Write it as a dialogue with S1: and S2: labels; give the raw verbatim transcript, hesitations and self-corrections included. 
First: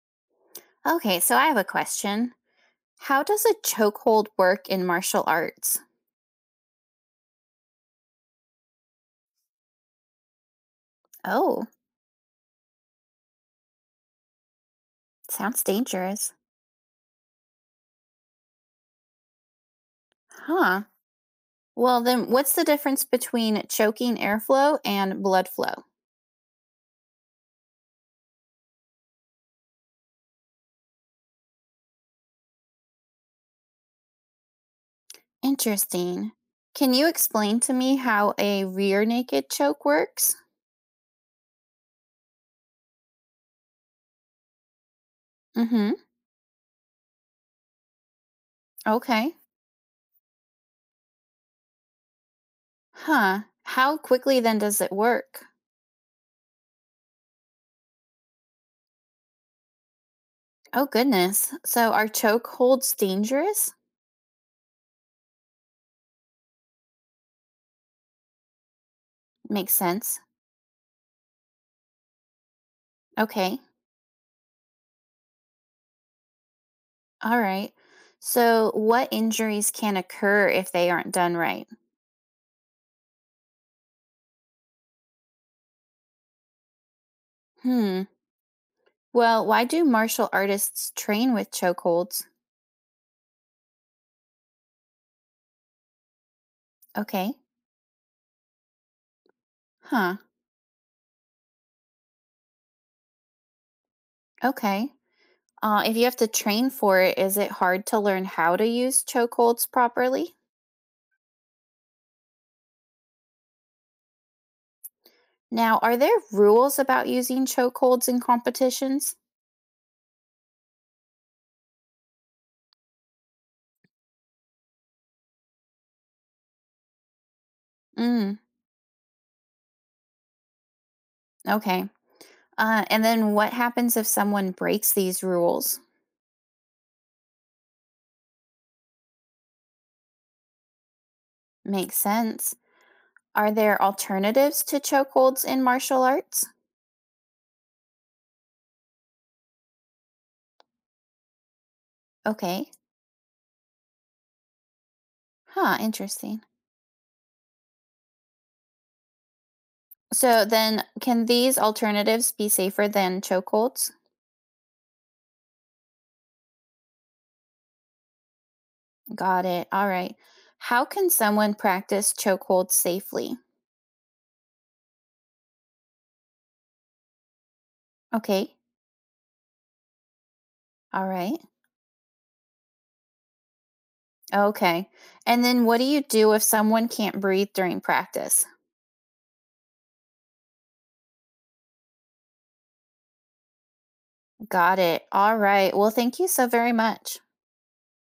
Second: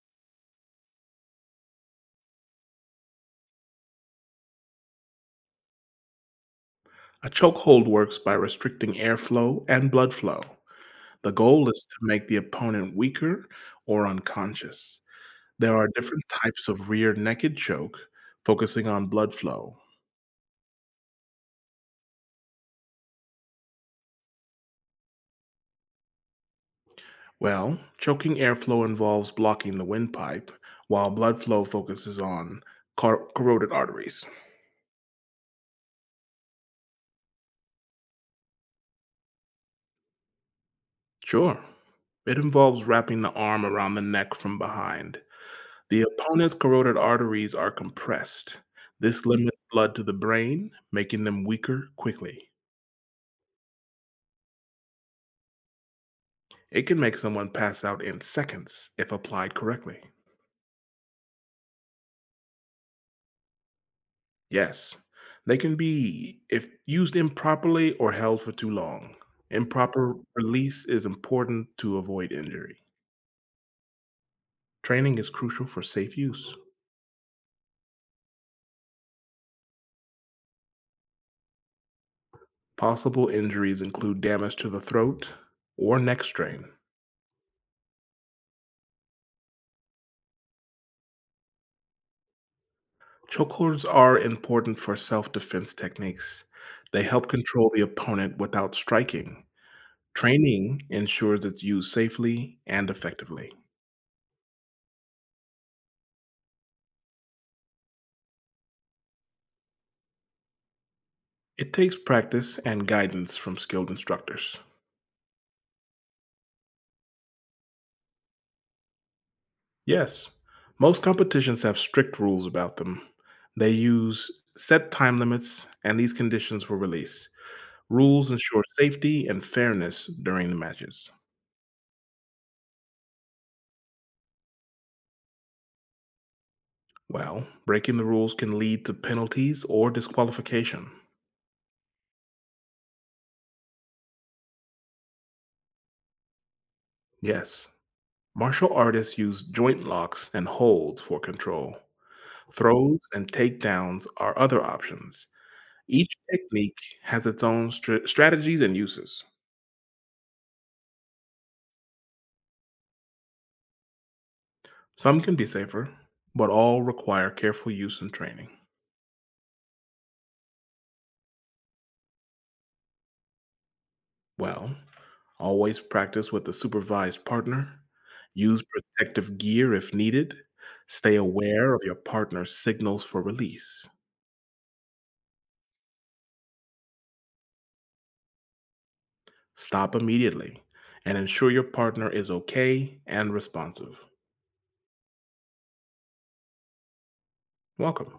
S1: Okay, so I have a question. How does a chokehold work in martial arts?
S2: A chokehold works by restricting airflow and blood flow. The
S1: Oh,
S2: goal is to make the opponent weaker or unconscious.
S1: sounds
S2: There are different
S1: dangerous.
S2: types of rear naked choke, focusing on blood flow.
S1: Huh. Well, then what's the difference between choking airflow and blood flow?
S2: Well, choking airflow involves blocking the windpipe, while blood flow focuses on car- corroded arteries.
S1: Interesting. Can you explain to me how a rear naked choke works?
S2: Sure. It involves wrapping the arm around the neck from behind.
S1: Mm hmm.
S2: The opponent's carotid arteries are compressed. This
S1: Okay.
S2: limits blood to the brain, making them weaker quickly.
S1: Huh. How quickly then does it work?
S2: It can make someone pass out in seconds if applied correctly.
S1: Oh, goodness. So are choke holds dangerous?
S2: Yes, they can be if used improperly or held for too long.
S1: Makes
S2: Improper
S1: sense.
S2: release is important to avoid injury.
S1: Okay.
S2: Training is crucial for safe use.
S1: All right. So, what injuries can occur if they aren't done right?
S2: Possible injuries include damage to the throat or neck strain.
S1: Hmm. Well, why do martial artists train with chokeholds?
S2: Chokeholds are important for self defense techniques. They help
S1: Okay.
S2: control the opponent without striking.
S1: Huh.
S2: Training ensures it's used safely and effectively.
S1: Okay. Uh, if you have to train for it, is it hard to learn how to use chokeholds properly?
S2: It takes practice and guidance from skilled instructors.
S1: Now, are there rules about using chokeholds in competitions?
S2: Yes, most competitions have strict rules about them. They use set time limits and these conditions for release. Rules
S1: Mm,
S2: ensure safety and fairness during the matches.
S1: okay. Uh, and then what happens if someone breaks these rules?
S2: Well, breaking the rules can lead to penalties or disqualification.
S1: Makes sense. Are there alternatives to chokeholds in martial arts?
S2: Yes, martial artists use joint locks and holds for control.
S1: Okay.
S2: Throws and takedowns are other options.
S1: Huh,
S2: Each
S1: interesting.
S2: technique has its own stra- strategies and uses.
S1: So then, can these alternatives be safer than chokeholds?
S2: Some can be safer, but all require careful use and training.
S1: Got it. All right. How can someone practice chokeholds safely?
S2: Well, always practice with a supervised partner.
S1: Okay.
S2: Use protective gear if needed.
S1: All
S2: Stay
S1: right.
S2: aware of your partner's signals for release.
S1: Okay. And then, what do you do if someone can't breathe during practice?
S2: Stop immediately and ensure your partner is okay and responsive.
S1: Got it. All right. Well, thank you so very much.
S2: Welcome.